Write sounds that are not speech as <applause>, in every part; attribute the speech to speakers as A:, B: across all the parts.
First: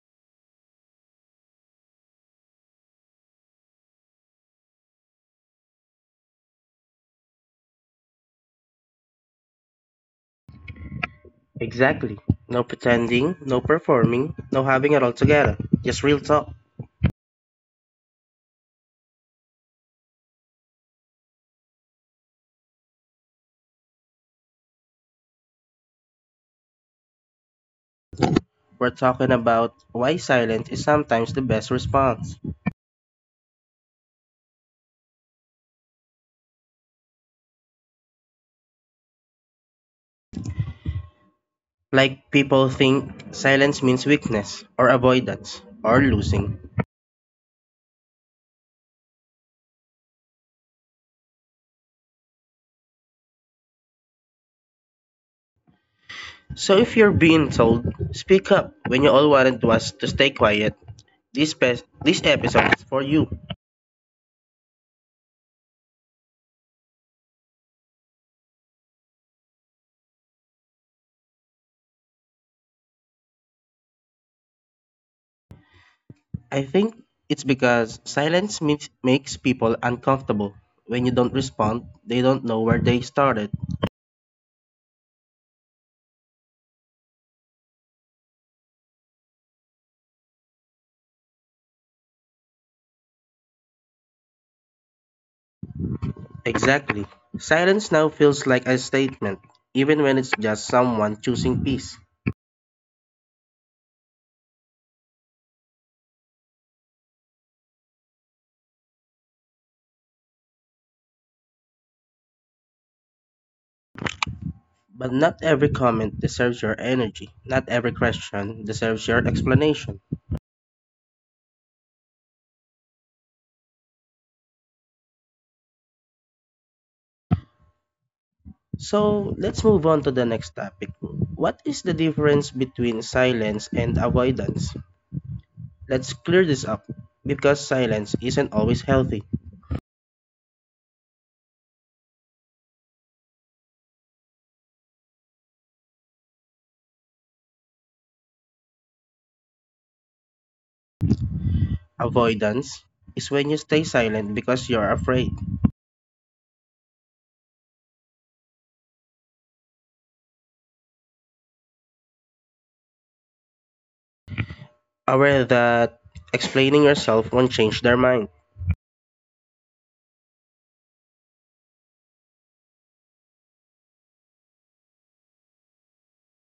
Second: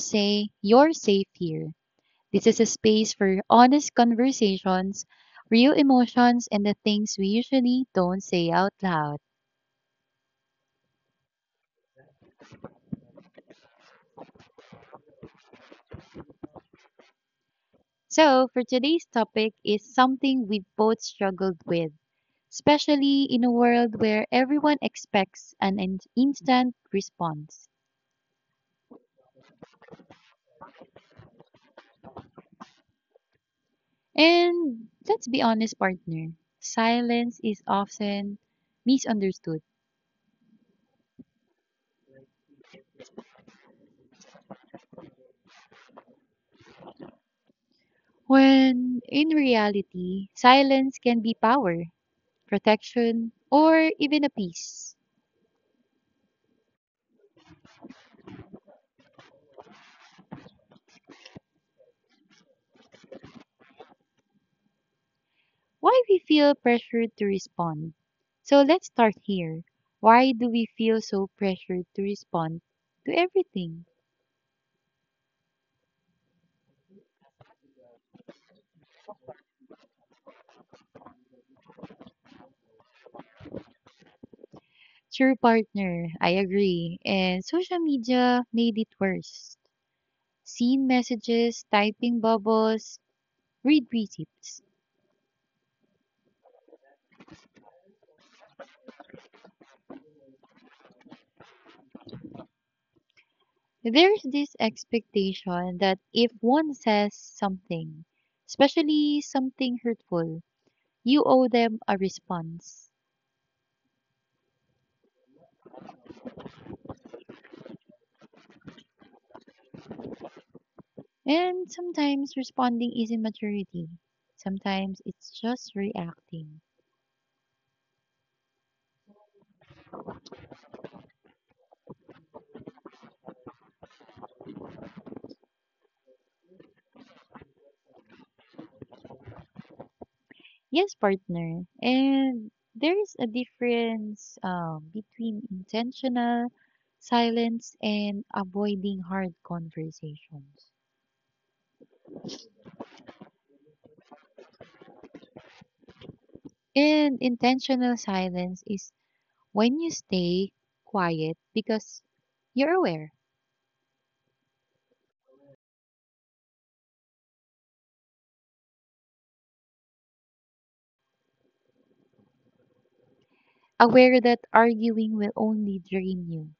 A: say you're safe here. This is a space for honest conversations, real emotions, and the things we usually don't say out loud.
B: Exactly. No pretending, no performing, no having it all together. Just real talk.
A: So, for today's topic is something we've both struggled with, especially in a world where everyone expects an instant response.
B: We're talking about why silence is sometimes the best response.
A: And let's be honest, partner, silence is often misunderstood.
B: Like people think silence means weakness, or avoidance, or losing.
A: When in reality, silence can be power, protection, or even a peace.
B: So if you're being told, speak up when you all wanted was to stay quiet, this episode is for you.
A: Why we feel pressured to respond? So let's start here. Why do we feel so pressured to respond to everything?
B: I think it's because silence makes people uncomfortable. When you don't respond, they don't know where they started.
A: True partner, I agree. And social media made it worse. Seen messages, typing bubbles, read receipts.
B: Exactly. Silence now feels like a statement, even when it's just someone choosing peace.
A: There's this expectation that if one says something, especially something hurtful, you owe them a response.
B: But not every comment deserves your energy. Not every question deserves your explanation.
A: And sometimes responding isn't maturity. Sometimes it's just reacting.
B: So let's move on to the next topic. What is the difference between silence and avoidance? Let's clear this up because silence isn't always healthy.
A: Yes, partner. And there's a difference between intentional silence and avoiding hard conversations.
B: Avoidance is when you stay silent because you're afraid,
A: And intentional silence is when you stay quiet because you're aware,
B: aware that explaining yourself won't change their mind.
A: aware that arguing will only drain you.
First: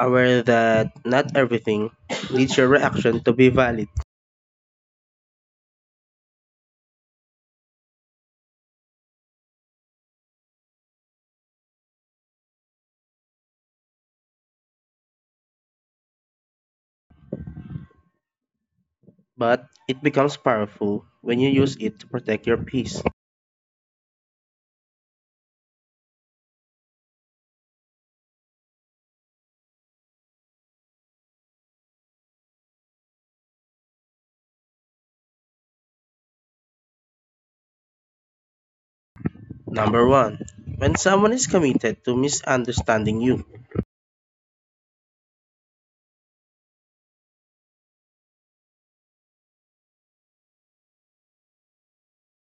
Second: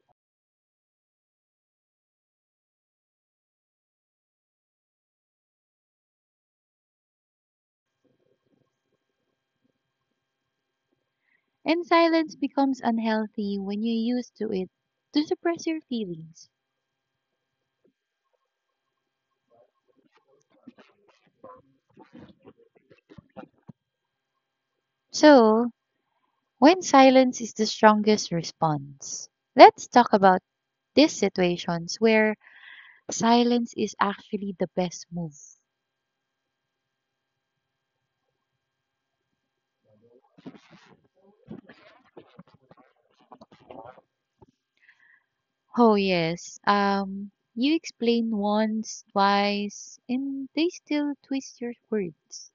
B: Aware that not everything needs your reaction to be valid,
A: And silence becomes unhealthy when you're used to it to suppress your feelings.
B: but it becomes powerful when you use it to protect your peace.
A: So, when silence is the strongest response, let's talk about these situations where silence is actually the best move.
B: Number one, when someone is committed to misunderstanding you,
A: Oh, yes. You explain once, twice, and they still twist your words.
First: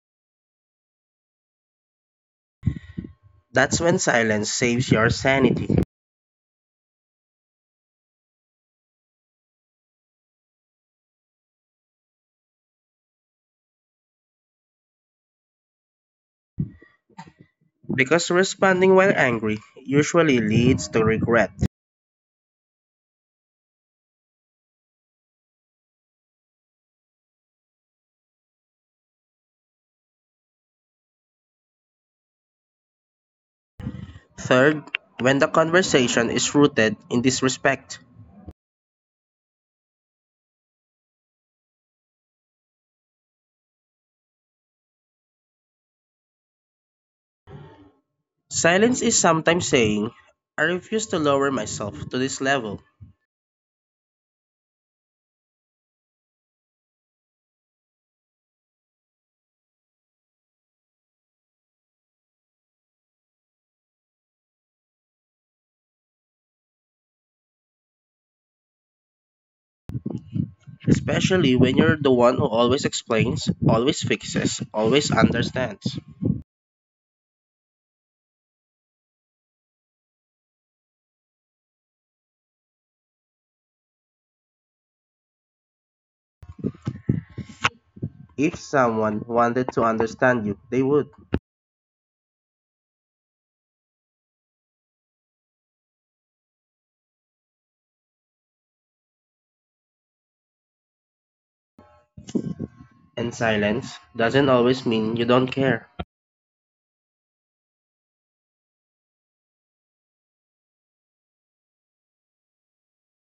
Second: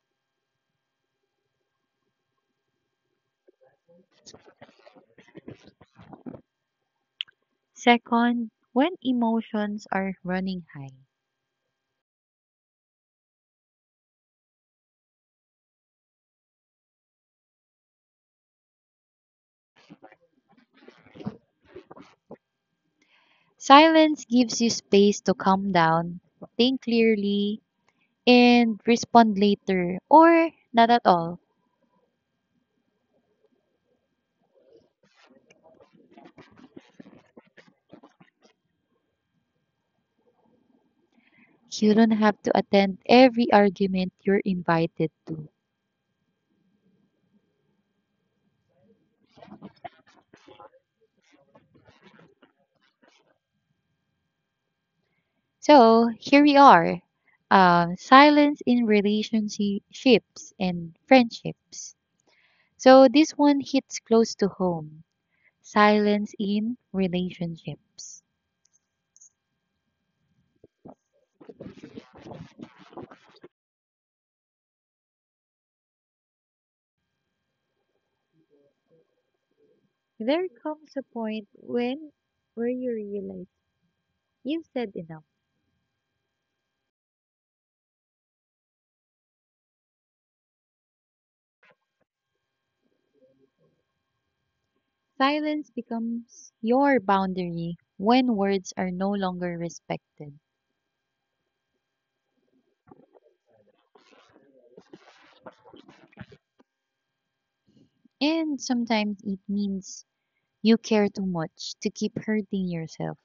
B: that's when silence saves your sanity.
A: Second, when emotions are running high,
B: Because responding while angry usually leads to regret.
A: silence gives you space to calm down, think clearly, and respond later or not at all.
B: Third, when the conversation is rooted in disrespect,
A: You don't have to attend every argument you're invited to.
B: silence is sometimes saying, I refuse to lower myself to this level,
A: So here we are, silence in relationships and friendships. So this one hits close to home, silence in relationships.
B: especially when you're the one who always explains, always fixes, always understands.
A: There comes a point when where you realize you've said enough.
B: If someone wanted to understand you, they would.
A: Silence becomes your boundary when words are no longer respected.
B: And silence doesn't always mean you don't care.
A: And sometimes it means you care too much to keep hurting yourself.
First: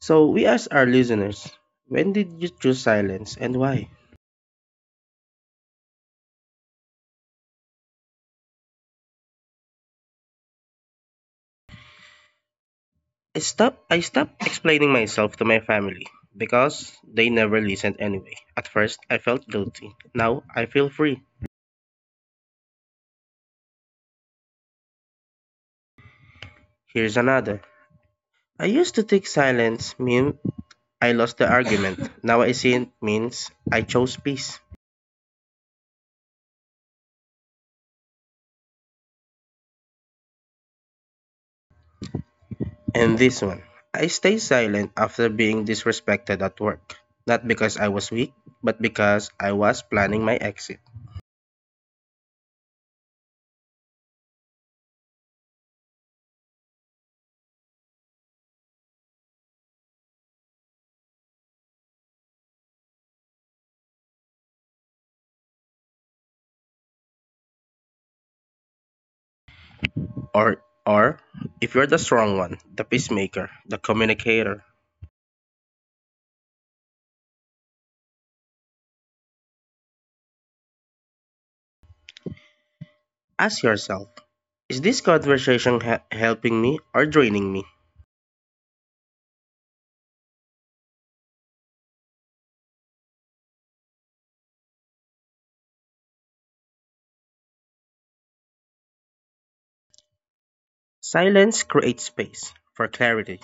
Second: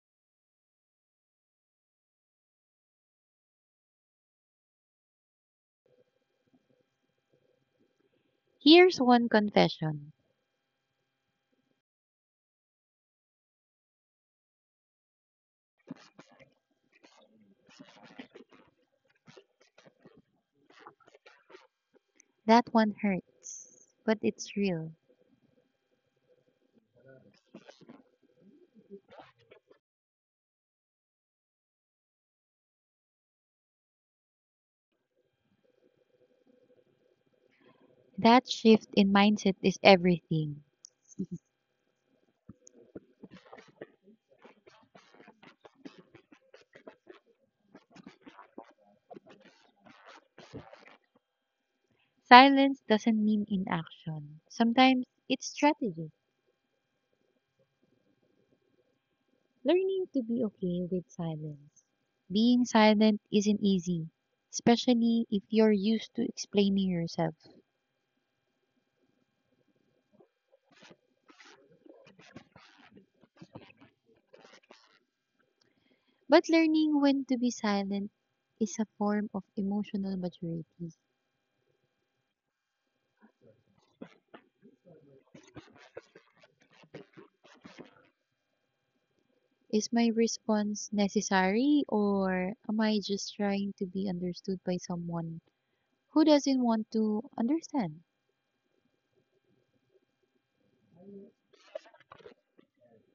B: So we ask our listeners, when did you choose silence and why?
A: Here's one confession.
B: I stopped explaining myself to my family because they never listened anyway. At first I felt guilty. Now I feel free.
A: That one hurts, but it's real.
B: Here's another. I used to think silence mean, I lost the argument. Now I see it means I chose peace.
A: That shift in mindset is everything. <laughs>
B: And this one. I stayed silent after being disrespected at work. Not because I was weak, but because I was planning my exit.
A: Silence doesn't mean inaction. Sometimes it's strategy. Learning to be okay with silence. Being silent isn't easy, especially if you're used to explaining yourself.
B: Or if you're the strong one, the peacemaker, the communicator,
A: But learning when to be silent is a form of emotional maturity.
B: ask yourself, is this conversation helping me or draining me?
A: Is my response necessary or am I just trying to be understood by someone who doesn't want to understand?
B: Silence creates space for clarity,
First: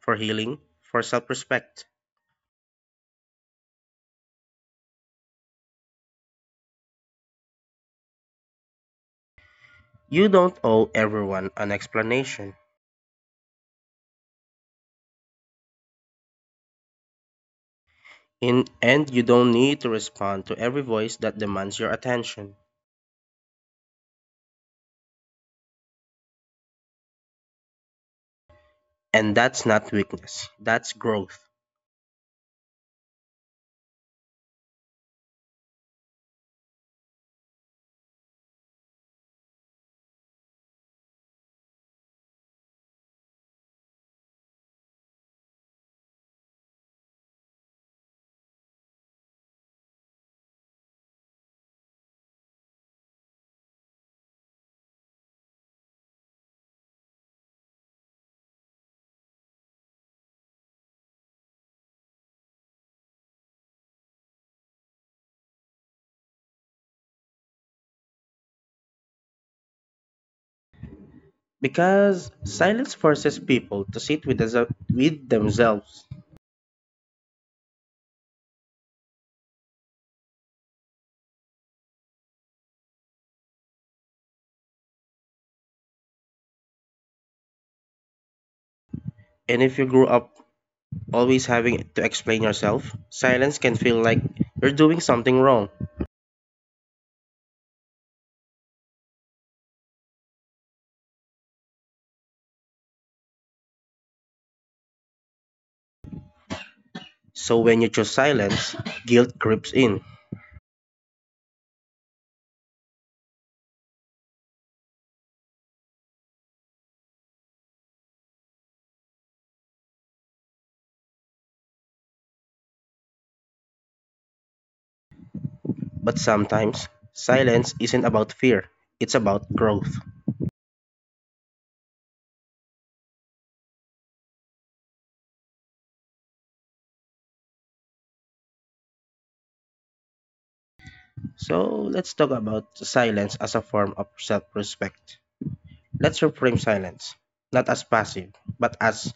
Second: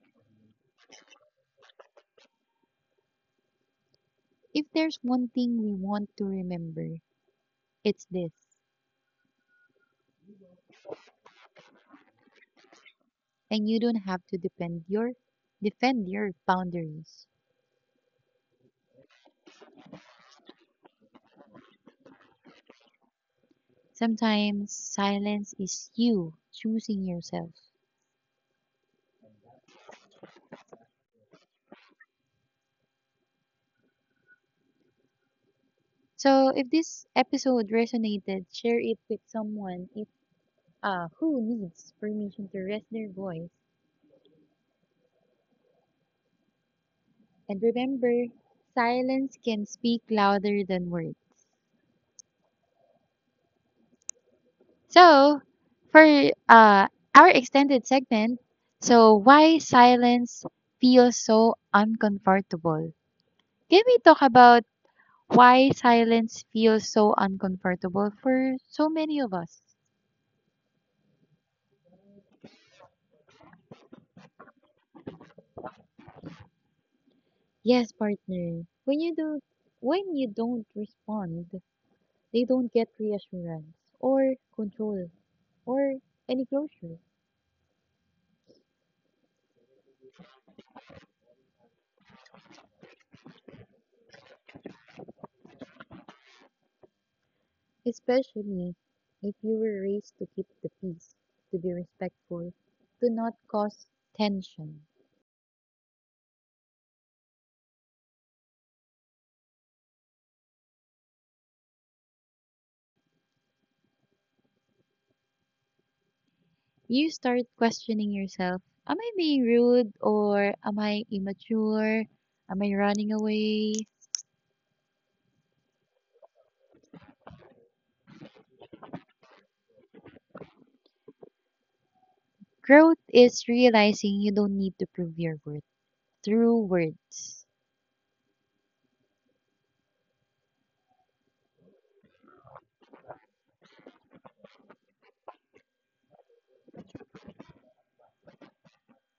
B: for healing, for self-respect.
A: If there's one thing we want to remember, it's this,
B: You don't owe everyone an explanation.
A: and you don't have to depend your defend your boundaries.
B: In and you don't need to respond to every voice that demands your attention.
A: Sometimes silence is you choosing yourself.
B: And that's not weakness, that's growth.
A: So if this episode resonated, share it with someone if who needs permission to rest their voice. And remember, silence can speak louder than words. So, for uh, our extended segment, so why silence feels so uncomfortable? Can we talk about why silence feels so uncomfortable for so many of us?
B: Because silence forces people to sit with themselves.
A: Yes, partner. When you don't respond, they don't get reassurance or control or any closure.
B: And if you grew up always having to explain yourself, silence can feel like you're doing something wrong.
A: Especially if you were raised to keep the peace, to be respectful, to not cause tension.
B: So when you choose silence, guilt creeps in.
A: You start questioning yourself: Am I being rude or am I immature? Am I running away?
B: But sometimes, silence isn't about fear, it's about growth.
A: Growth is realizing you don't need to prove your worth through words.
B: So let's talk about silence as a form of self respect. Let's reframe silence, not as passive, but as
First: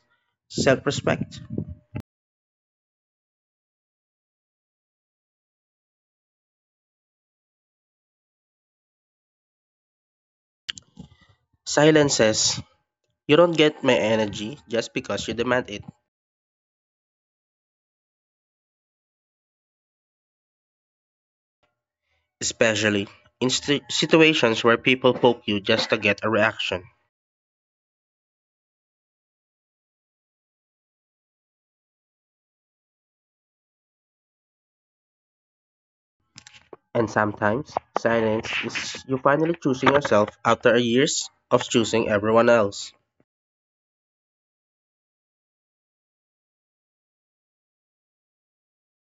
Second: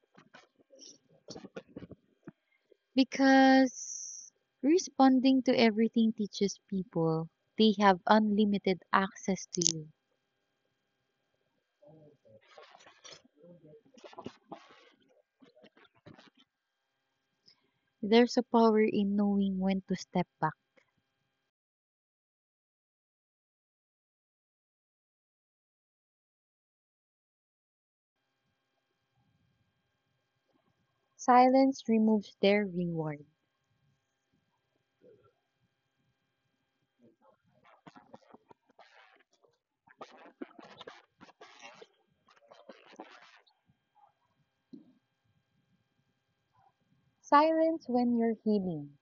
B: self respect.
A: Because responding to everything teaches people they have unlimited access to you.
B: Silence says, you don't get my energy just because you demand it,
A: There's a power in knowing when to step back.
B: especially in situations where people poke you just to get a reaction.
A: Silence removes their reward.
B: And sometimes, silence is you finally choosing yourself after years of choosing everyone else.
A: Silence when you're healing.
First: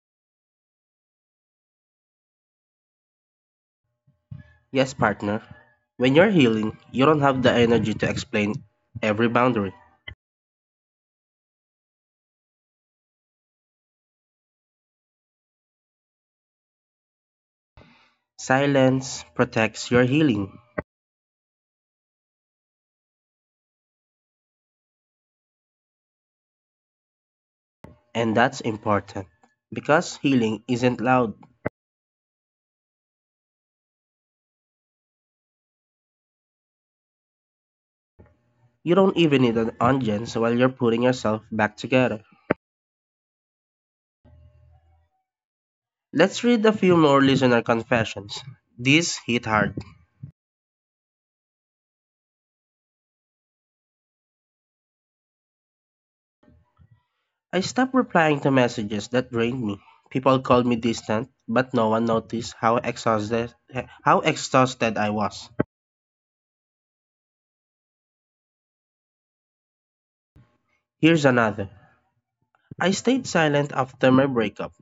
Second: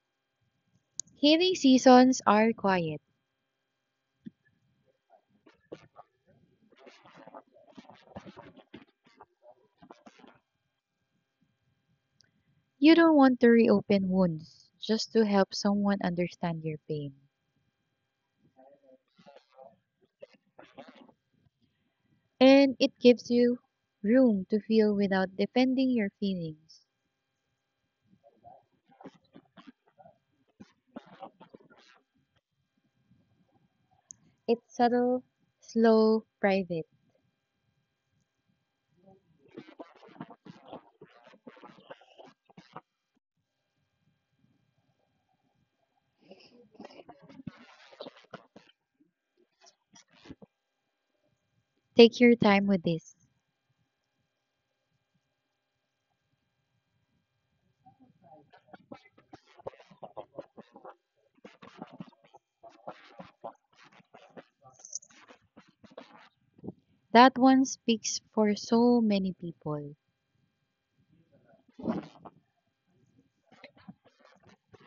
A: Healing seasons are quiet.
B: Yes, partner, when you're healing, you don't have the energy to explain every boundary.
A: You don't want to reopen wounds just to help someone understand your pain.
B: Silence protects your healing.
A: And it gives you room to feel without defending your feelings.
B: And that's important because healing isn't loud.
A: It's subtle, slow, private.
B: You don't even need an audience while you're putting yourself back together. Let's read a few more listener confessions. These hit hard.
A: Take your time with this.
B: I stopped replying to messages that drained me. People called me distant, but no one noticed how exhausted I was.
A: That one speaks for so many people.
B: Here's another. I stayed silent after my breakup.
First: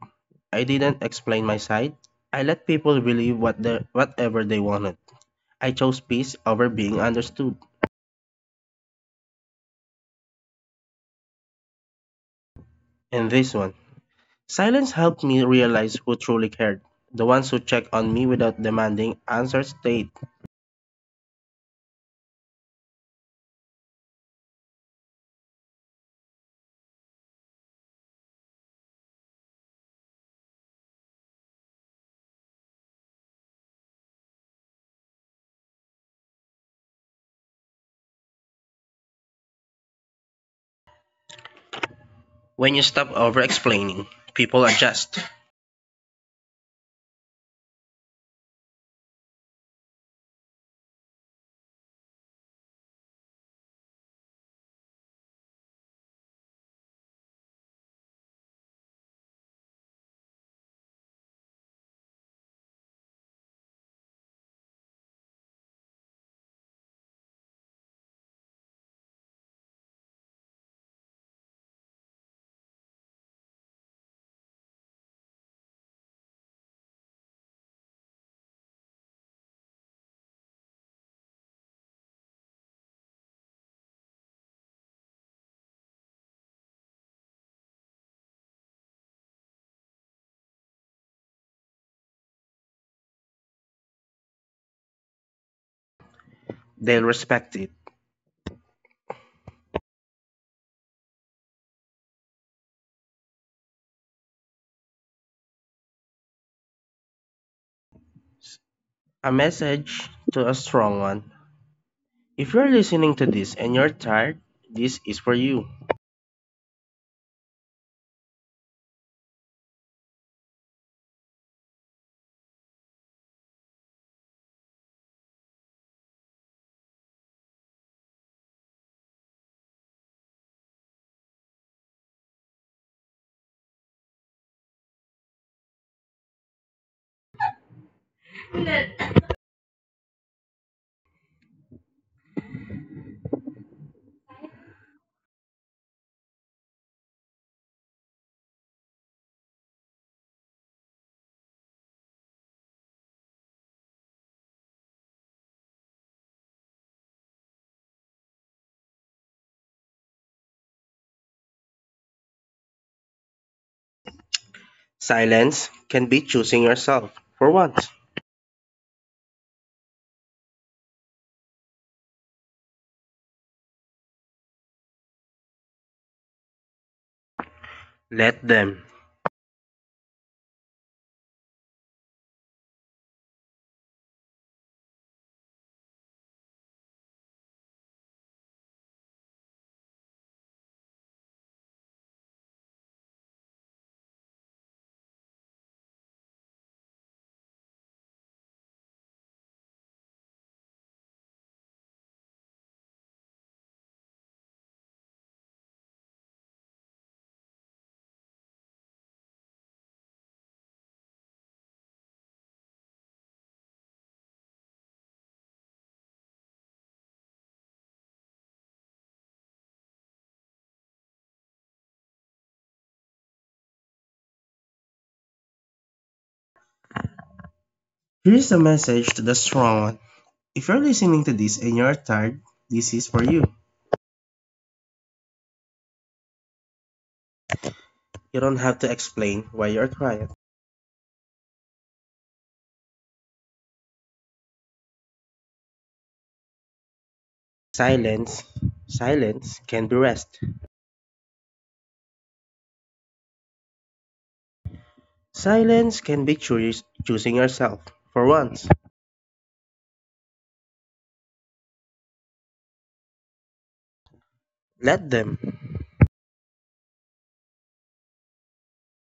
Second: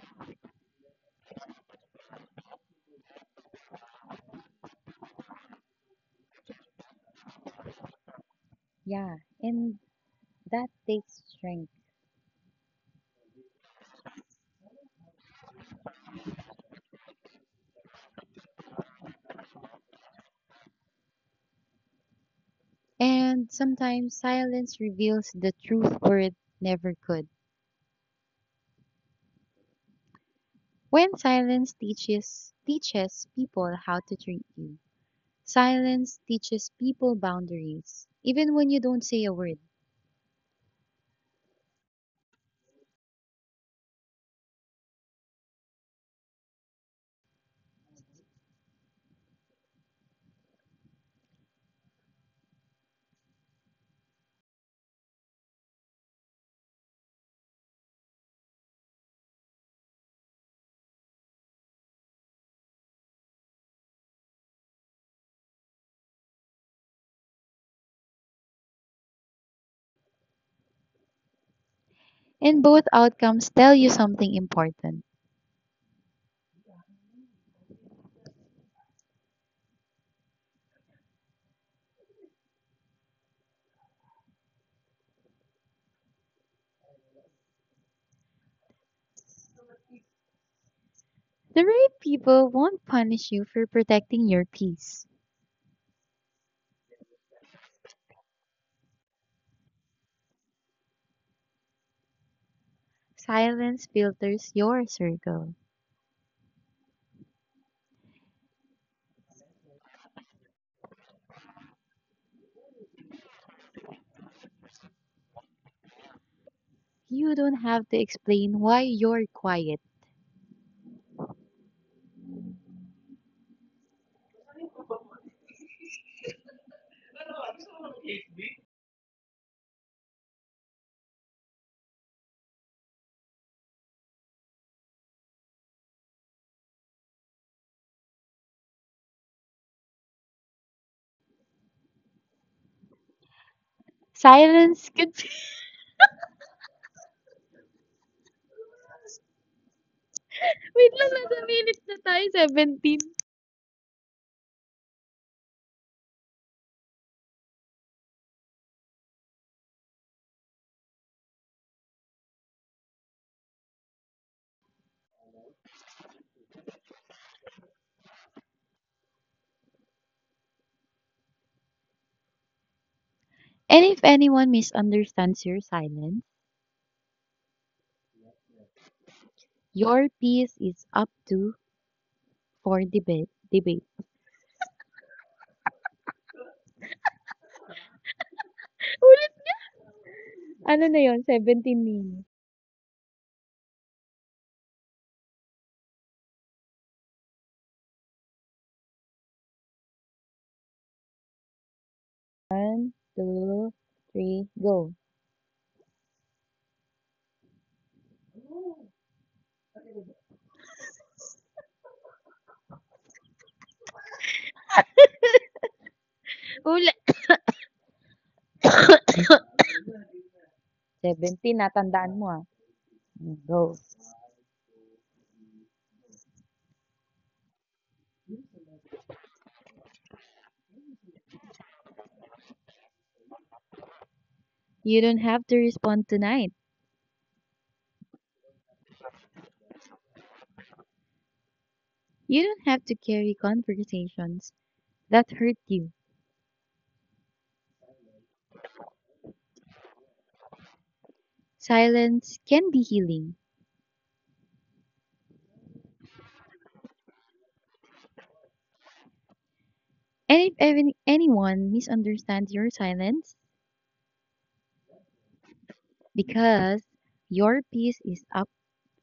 B: I didn't explain my side. I let people believe whatever they wanted. I chose peace over being understood.
A: Yeah, and that takes strength.
B: And this one. Silence helped me realize who truly cared. The ones who check on me without demanding answers stayed.
A: And sometimes silence reveals the truth word never could. When silence teaches people how to treat you. Silence teaches people boundaries, even when you don't say a word.
B: When you stop over explaining, people adjust.
A: And both outcomes tell you something important. The right people won't punish you for protecting your peace.
B: They'll respect it.
A: Silence filters your circle.
B: A message to a strong one. If you're listening to this and you're tired, this is for you.
A: You don't have to explain why you're quiet. Silence could be... <laughs> Wait lang, nasa minute na tayo, 17.
B: Silence can be choosing yourself for once.
A: And if anyone misunderstands your silence,
B: Let them.
A: your peace is up to for debate. Ulit! Ano na yon 17 minutes. One, two, three, go. Ulit! 17, natandaan mo ah. Mm, Go.
B: Here's a message to the strong one. If you're listening to this and you're tired, this is for you.
A: You don't have to respond tonight.
B: You don't have to explain why you're quiet.
A: You don't have to carry conversations that hurt you.
B: Silence, silence can be rest.
A: Silence can be healing.
B: Silence can be choosing yourself for once.
A: And if even anyone misunderstands your silence,
B: Let them.
A: because your piece is up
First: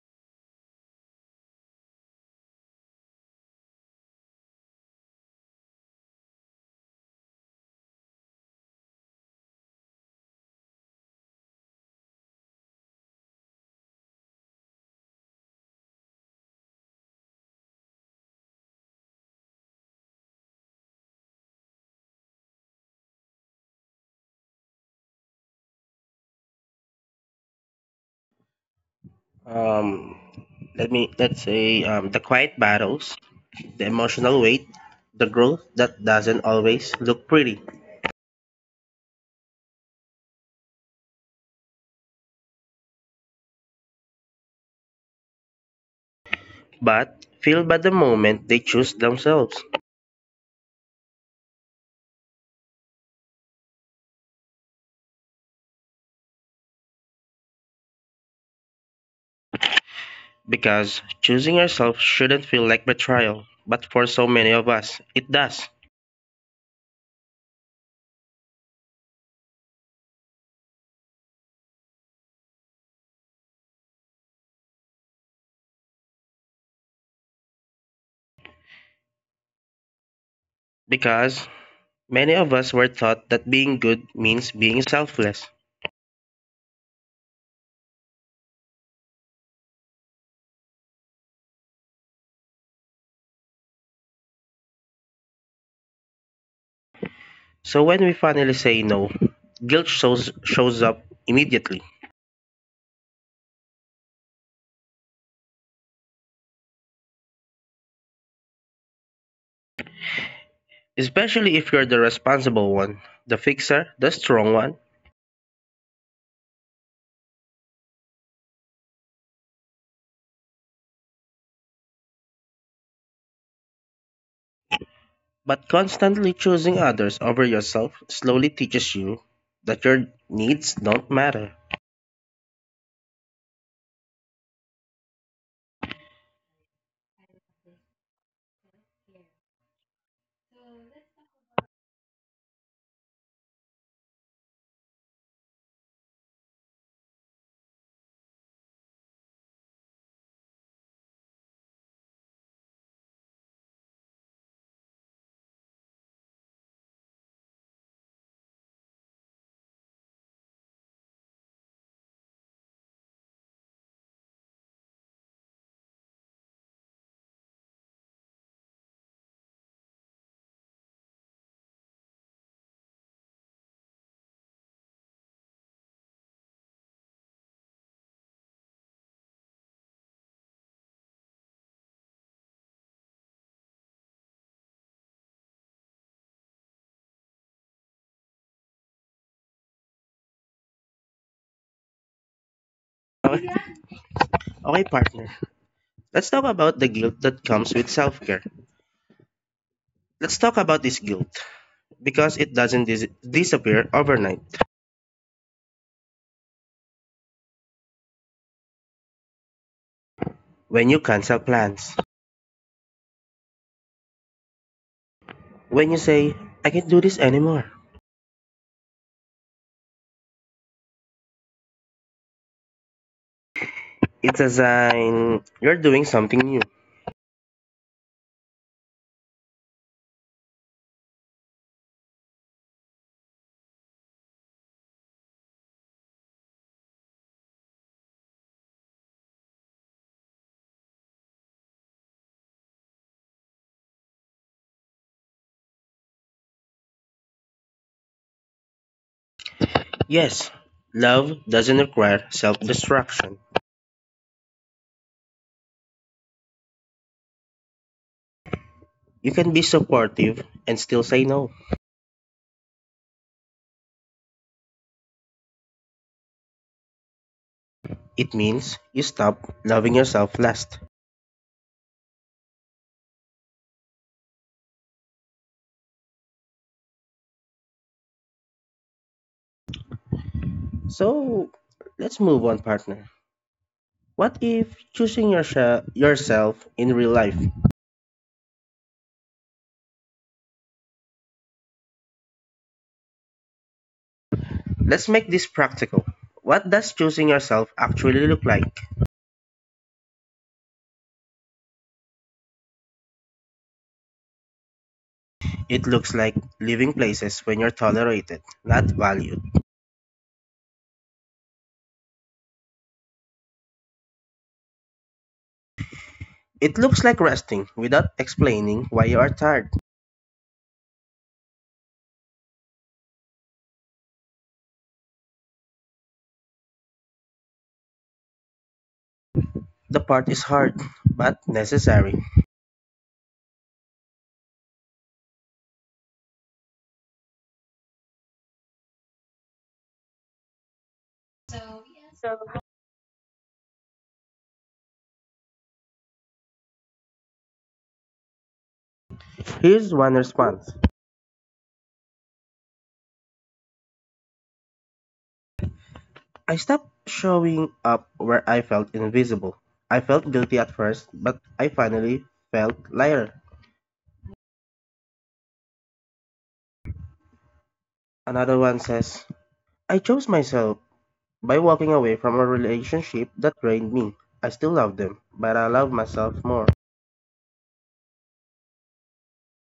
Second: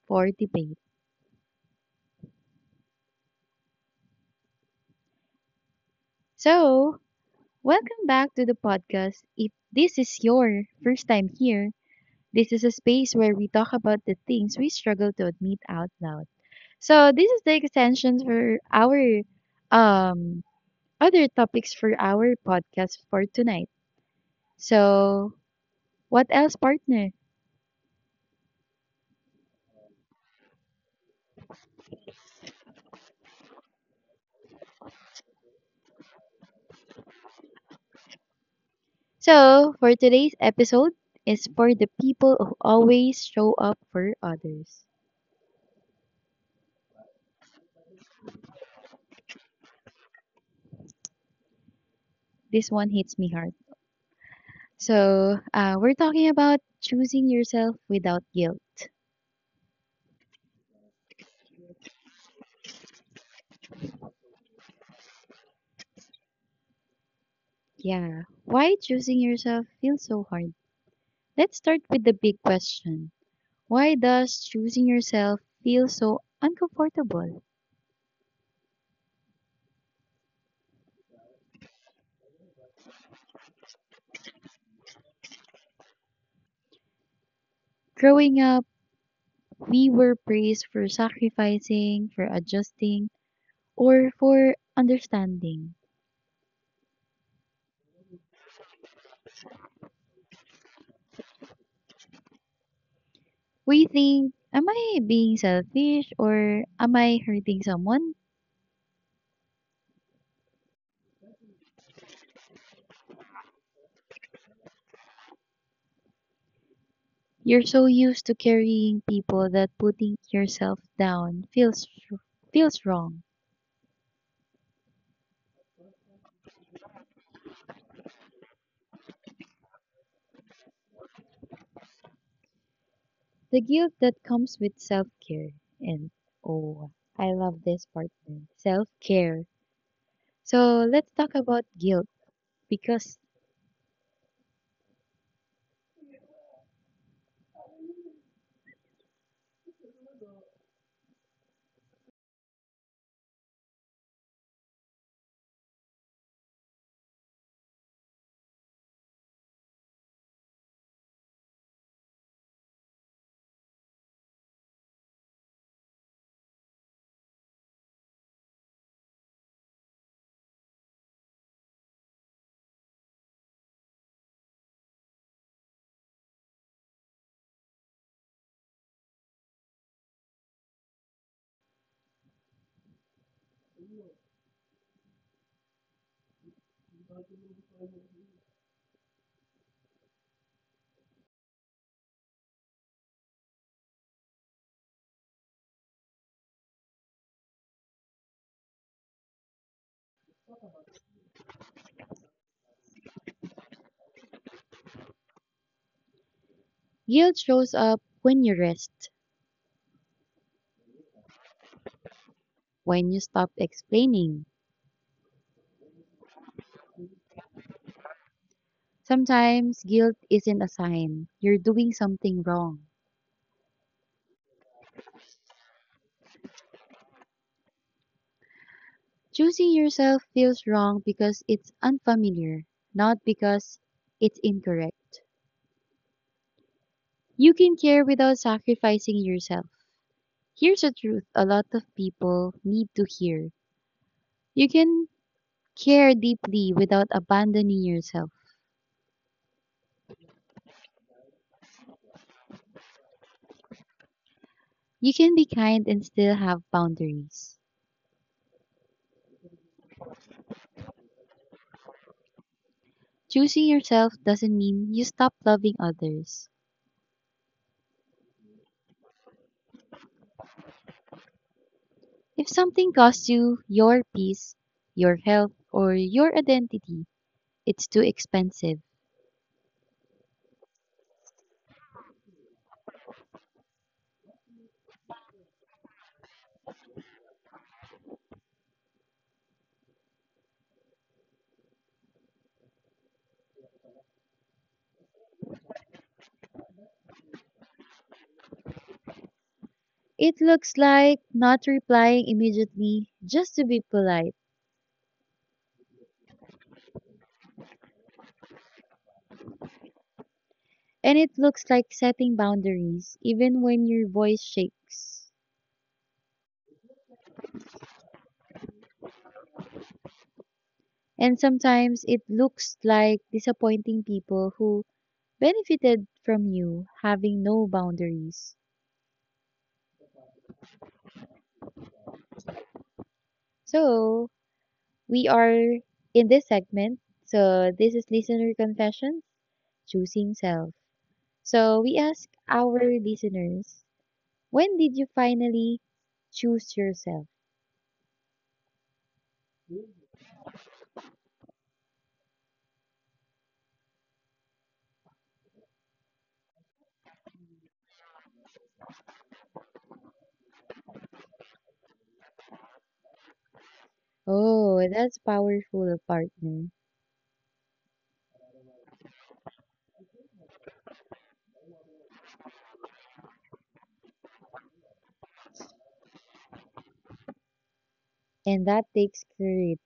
A: for debate. So, welcome back to the podcast. If this is your first time here, this is a space where we talk about the things we struggle to admit out loud. So, this is the extension for our um other topics for our podcast for tonight. So, what else, partner?
B: Um, let's say the quiet battles, the emotional weight, the growth that doesn't always look pretty,
A: So, for today's episode is for the people who always show up for others.
B: but feel by the moment they choose themselves.
A: This one hits me hard. So, we're talking about choosing yourself without guilt.
B: Because choosing yourself shouldn't feel like betrayal, but for so many of us, it does.
A: Yeah. Why choosing yourself feels so hard? Let's start with the big question. Why does choosing yourself feel so uncomfortable?
B: Because many of us were taught that being good means being selfless.
A: Growing up, we were praised for sacrificing, for adjusting, or for understanding.
B: So when we finally say no, guilt shows up immediately,
A: We think, am I being selfish or am I hurting someone?
B: especially if you're the responsible one, the fixer, the strong one.
A: You're so used to carrying people that putting yourself down feels wrong.
B: But constantly choosing others over yourself slowly teaches you that your needs don't matter.
A: The guilt that comes with self-care and oh, I love this part. Man, self-care. So let's talk about guilt because
B: Okay, okay, partner. Let's talk about the guilt that comes with self care. Let's talk about this guilt because it doesn't disappear overnight.
A: guilt shows up when you rest,
B: When you cancel plans,
A: when you stop explaining.
B: when you say, I can't do this anymore,
A: Sometimes guilt isn't a sign you're doing something wrong.
B: it's a sign you're doing something new.
A: Choosing yourself feels wrong because it's unfamiliar, not because it's incorrect. You can care without sacrificing yourself. Here's a truth a lot of people need to hear. You can care deeply without abandoning yourself.
B: Yes, love doesn't require self destruction.
A: You can be kind and still have boundaries.
B: You can be supportive and still say no.
A: Choosing yourself doesn't mean you stop loving others.
B: It means you stop loving yourself last.
A: If something costs you your peace, your health, or your identity, it's too expensive.
B: So, let's move on, partner. What if choosing yourself in real life? Let's make this practical. What does choosing yourself actually look like?
A: It looks like not replying immediately just to be polite.
B: It looks like leaving places when you're tolerated, not valued.
A: And it looks like setting boundaries even when your voice shakes.
B: It looks like resting without explaining why you are tired.
A: And sometimes it looks like disappointing people who benefited from you having no boundaries.
B: The part is hard, but necessary.
A: So, we are in this segment. So, this is Listener Confessions, Choosing Self. So, we ask our listeners, when did you finally choose yourself?
B: Here's one response. I stopped showing up where I felt invisible. I felt guilty at first, but I finally felt lighter.
A: Oh, that's powerful, partner.
B: Another one says, I chose myself by walking away from a relationship that drained me. I still love them, but I love myself more.
A: And that takes courage.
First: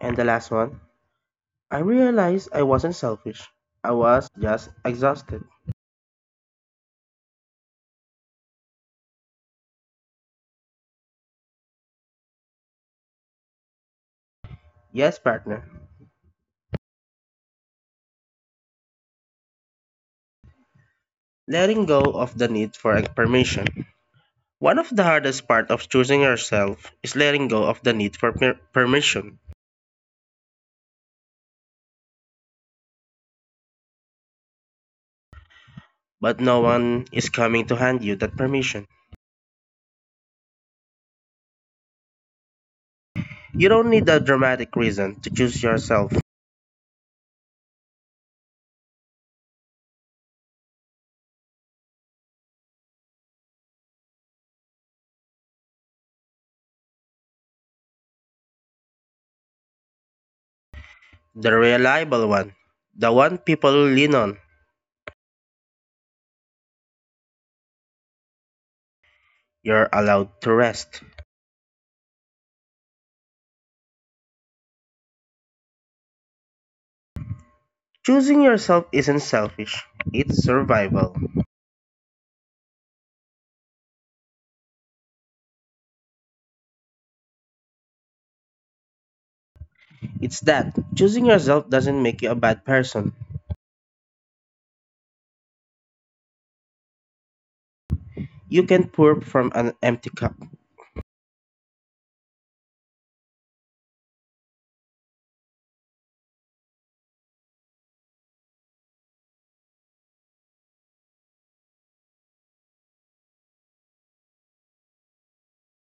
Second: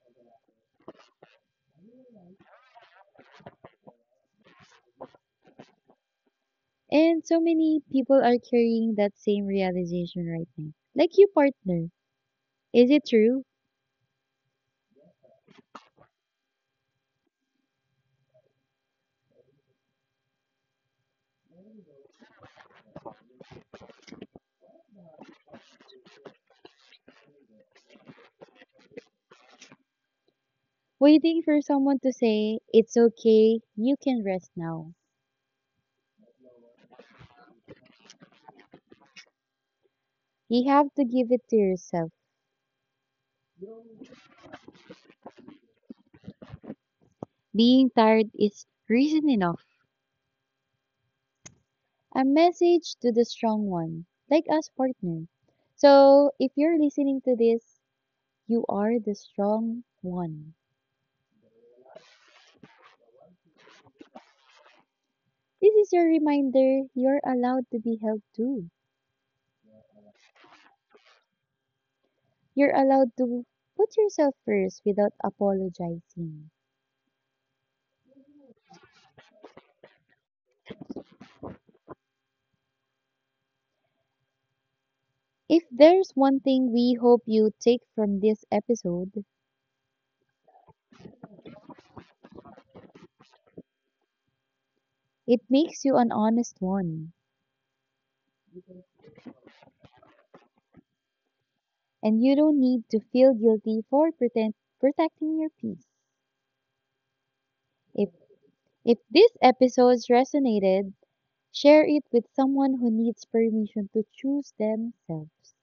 B: And the last one, I realized I wasn't selfish. I was just exhausted.
A: And so many people are carrying that same realization right now. Like you, partner. Is it true?
B: Yes, partner. Letting go of the need for permission. One of the hardest parts of choosing yourself is letting go of the need for permission,
A: Waiting for someone to say, it's okay, you can rest now.
B: but no one is coming to hand you that permission.
A: You have to give it to yourself.
B: You don't need a dramatic reason to choose yourself,
A: Being tired is reason enough. A message to the strong one, like us, partner. So if you're listening to this, you are the strong one.
B: the reliable one, the one people lean on.
A: This is your reminder you're allowed to be held too.
B: You're allowed to rest.
A: You're allowed to put yourself first without apologizing.
B: Choosing yourself isn't selfish, it's survival.
A: If there's one thing we hope you take from this episode,
B: It's that choosing yourself doesn't make you a bad person.
A: it makes you an honest one,
B: You can pour from an empty cup.
A: and you don't need to feel guilty for protecting your peace. If if this episode resonated, share it with someone who needs permission to choose themselves.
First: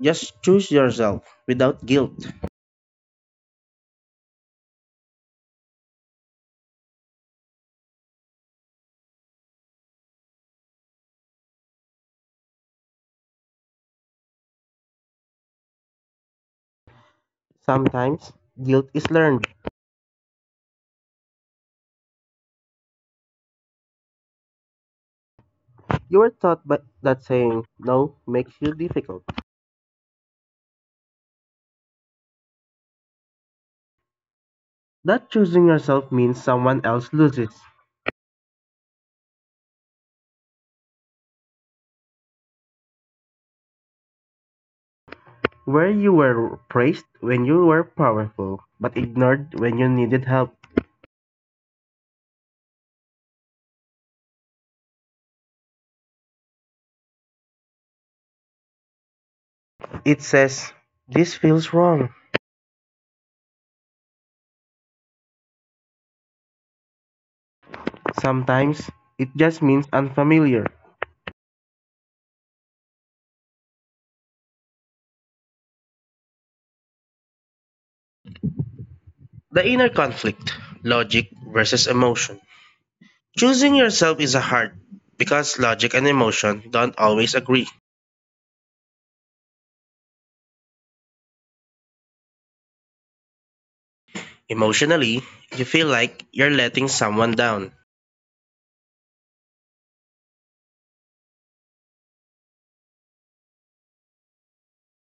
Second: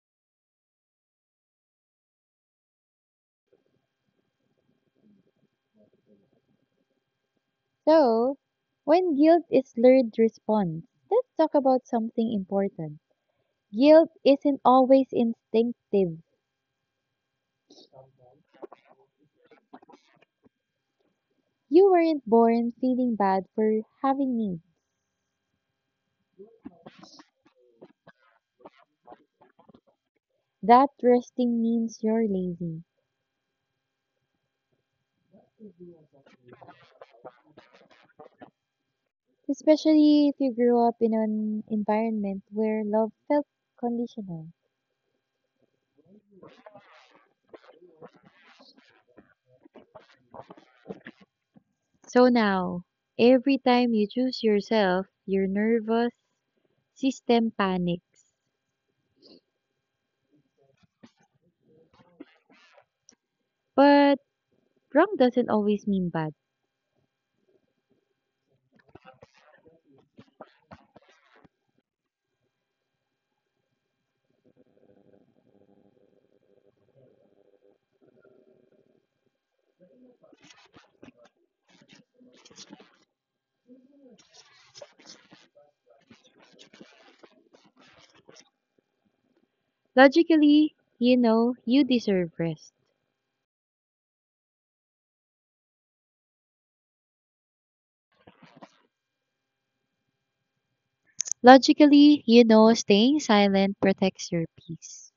B: Just choose yourself without guilt.
A: So, when guilt is learned response, let's talk about something important. Guilt isn't always instinctive.
B: Sometimes guilt is learned.
A: You weren't born feeling bad for having needs.
B: You were taught by, that saying no makes you difficult.
A: That resting means you're lazy,
B: That choosing yourself means someone else loses.
A: especially if you grew up in an environment where love felt conditional.
B: Where you were praised when you were powerful, but ignored when you needed help.
A: So now, every time you choose yourself, your nervous system panics.
B: It says, this feels wrong.
A: But wrong doesn't always mean bad.
B: Sometimes it just means unfamiliar. The inner conflict, logic versus emotion. Choosing yourself is a hard because logic and emotion don't always agree.
A: Logically, you know you deserve rest.
B: Emotionally, you feel like you're letting someone down.
A: Logically, you know staying silent protects your peace.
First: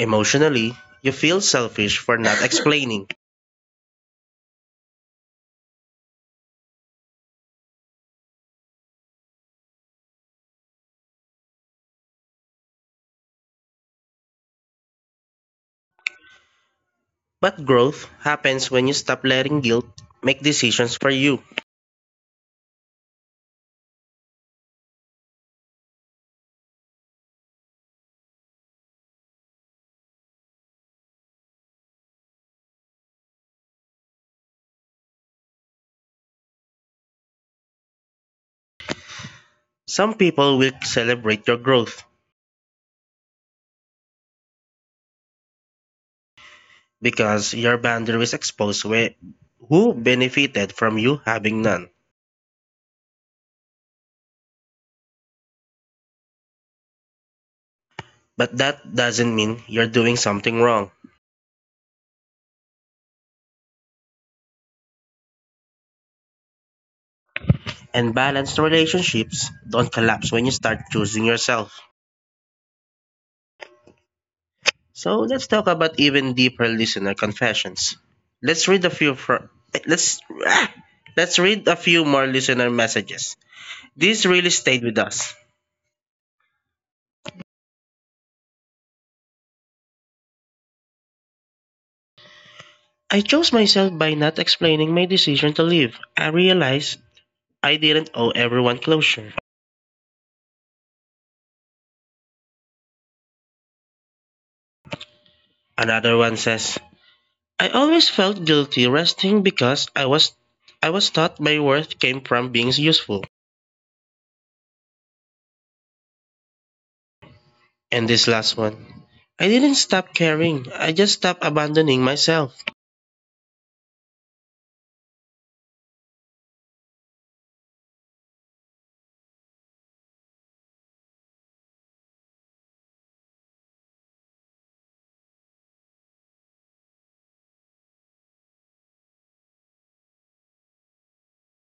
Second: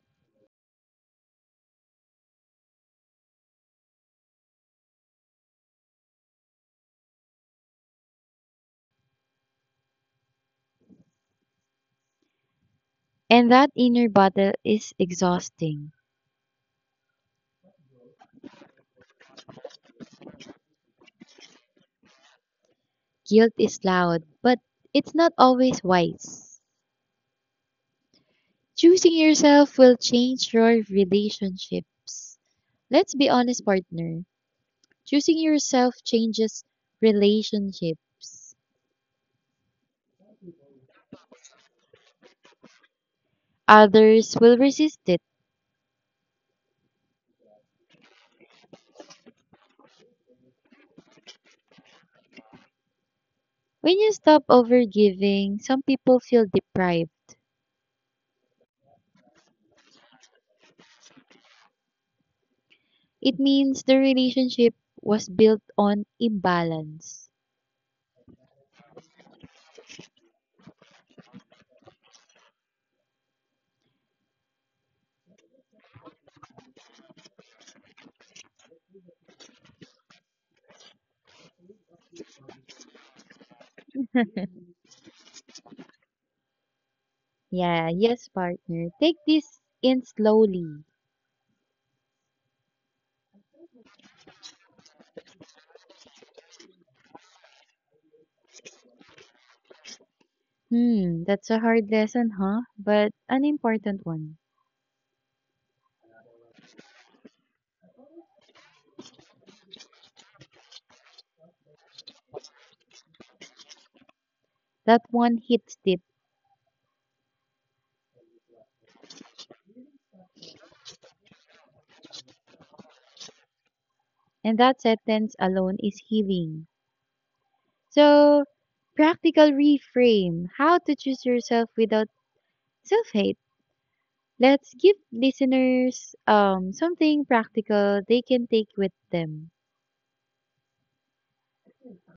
B: Emotionally, you feel selfish for not explaining.
A: And that inner battle is exhausting.
B: But growth happens when you stop letting guilt make decisions for you.
A: Guilt is loud, but it's not always wise. Choosing yourself will change your relationships. Let's be honest, partner. Choosing yourself changes relationships.
B: Some people will celebrate your growth
A: Others will resist it.
B: because your boundaries expose who benefited from you having none.
A: When you stop overgiving, some people feel deprived.
B: But that doesn't mean you're doing something wrong.
A: It means the relationship was built on imbalance.
B: And balanced relationships don't collapse when you start choosing yourself. So let's talk about even deeper listener confessions. Let's read a few fr- let's <coughs> <clears throat> let's read a few more listener messages. These really stayed with us.
A: Yeah, yes, partner. Take this in slowly.
B: I chose myself by not explaining my decision to leave. I realized I didn't owe everyone closure.
A: Hmm, that's a hard lesson, huh? But an important one.
B: Another one says, I always felt guilty resting because I was taught my worth came from being useful.
A: That one hits deep,
B: And this last one, I didn't stop caring. I just stopped abandoning myself.
A: and that sentence alone is healing. So, practical reframe how to choose yourself without self hate. Let's give listeners something practical they can take with them.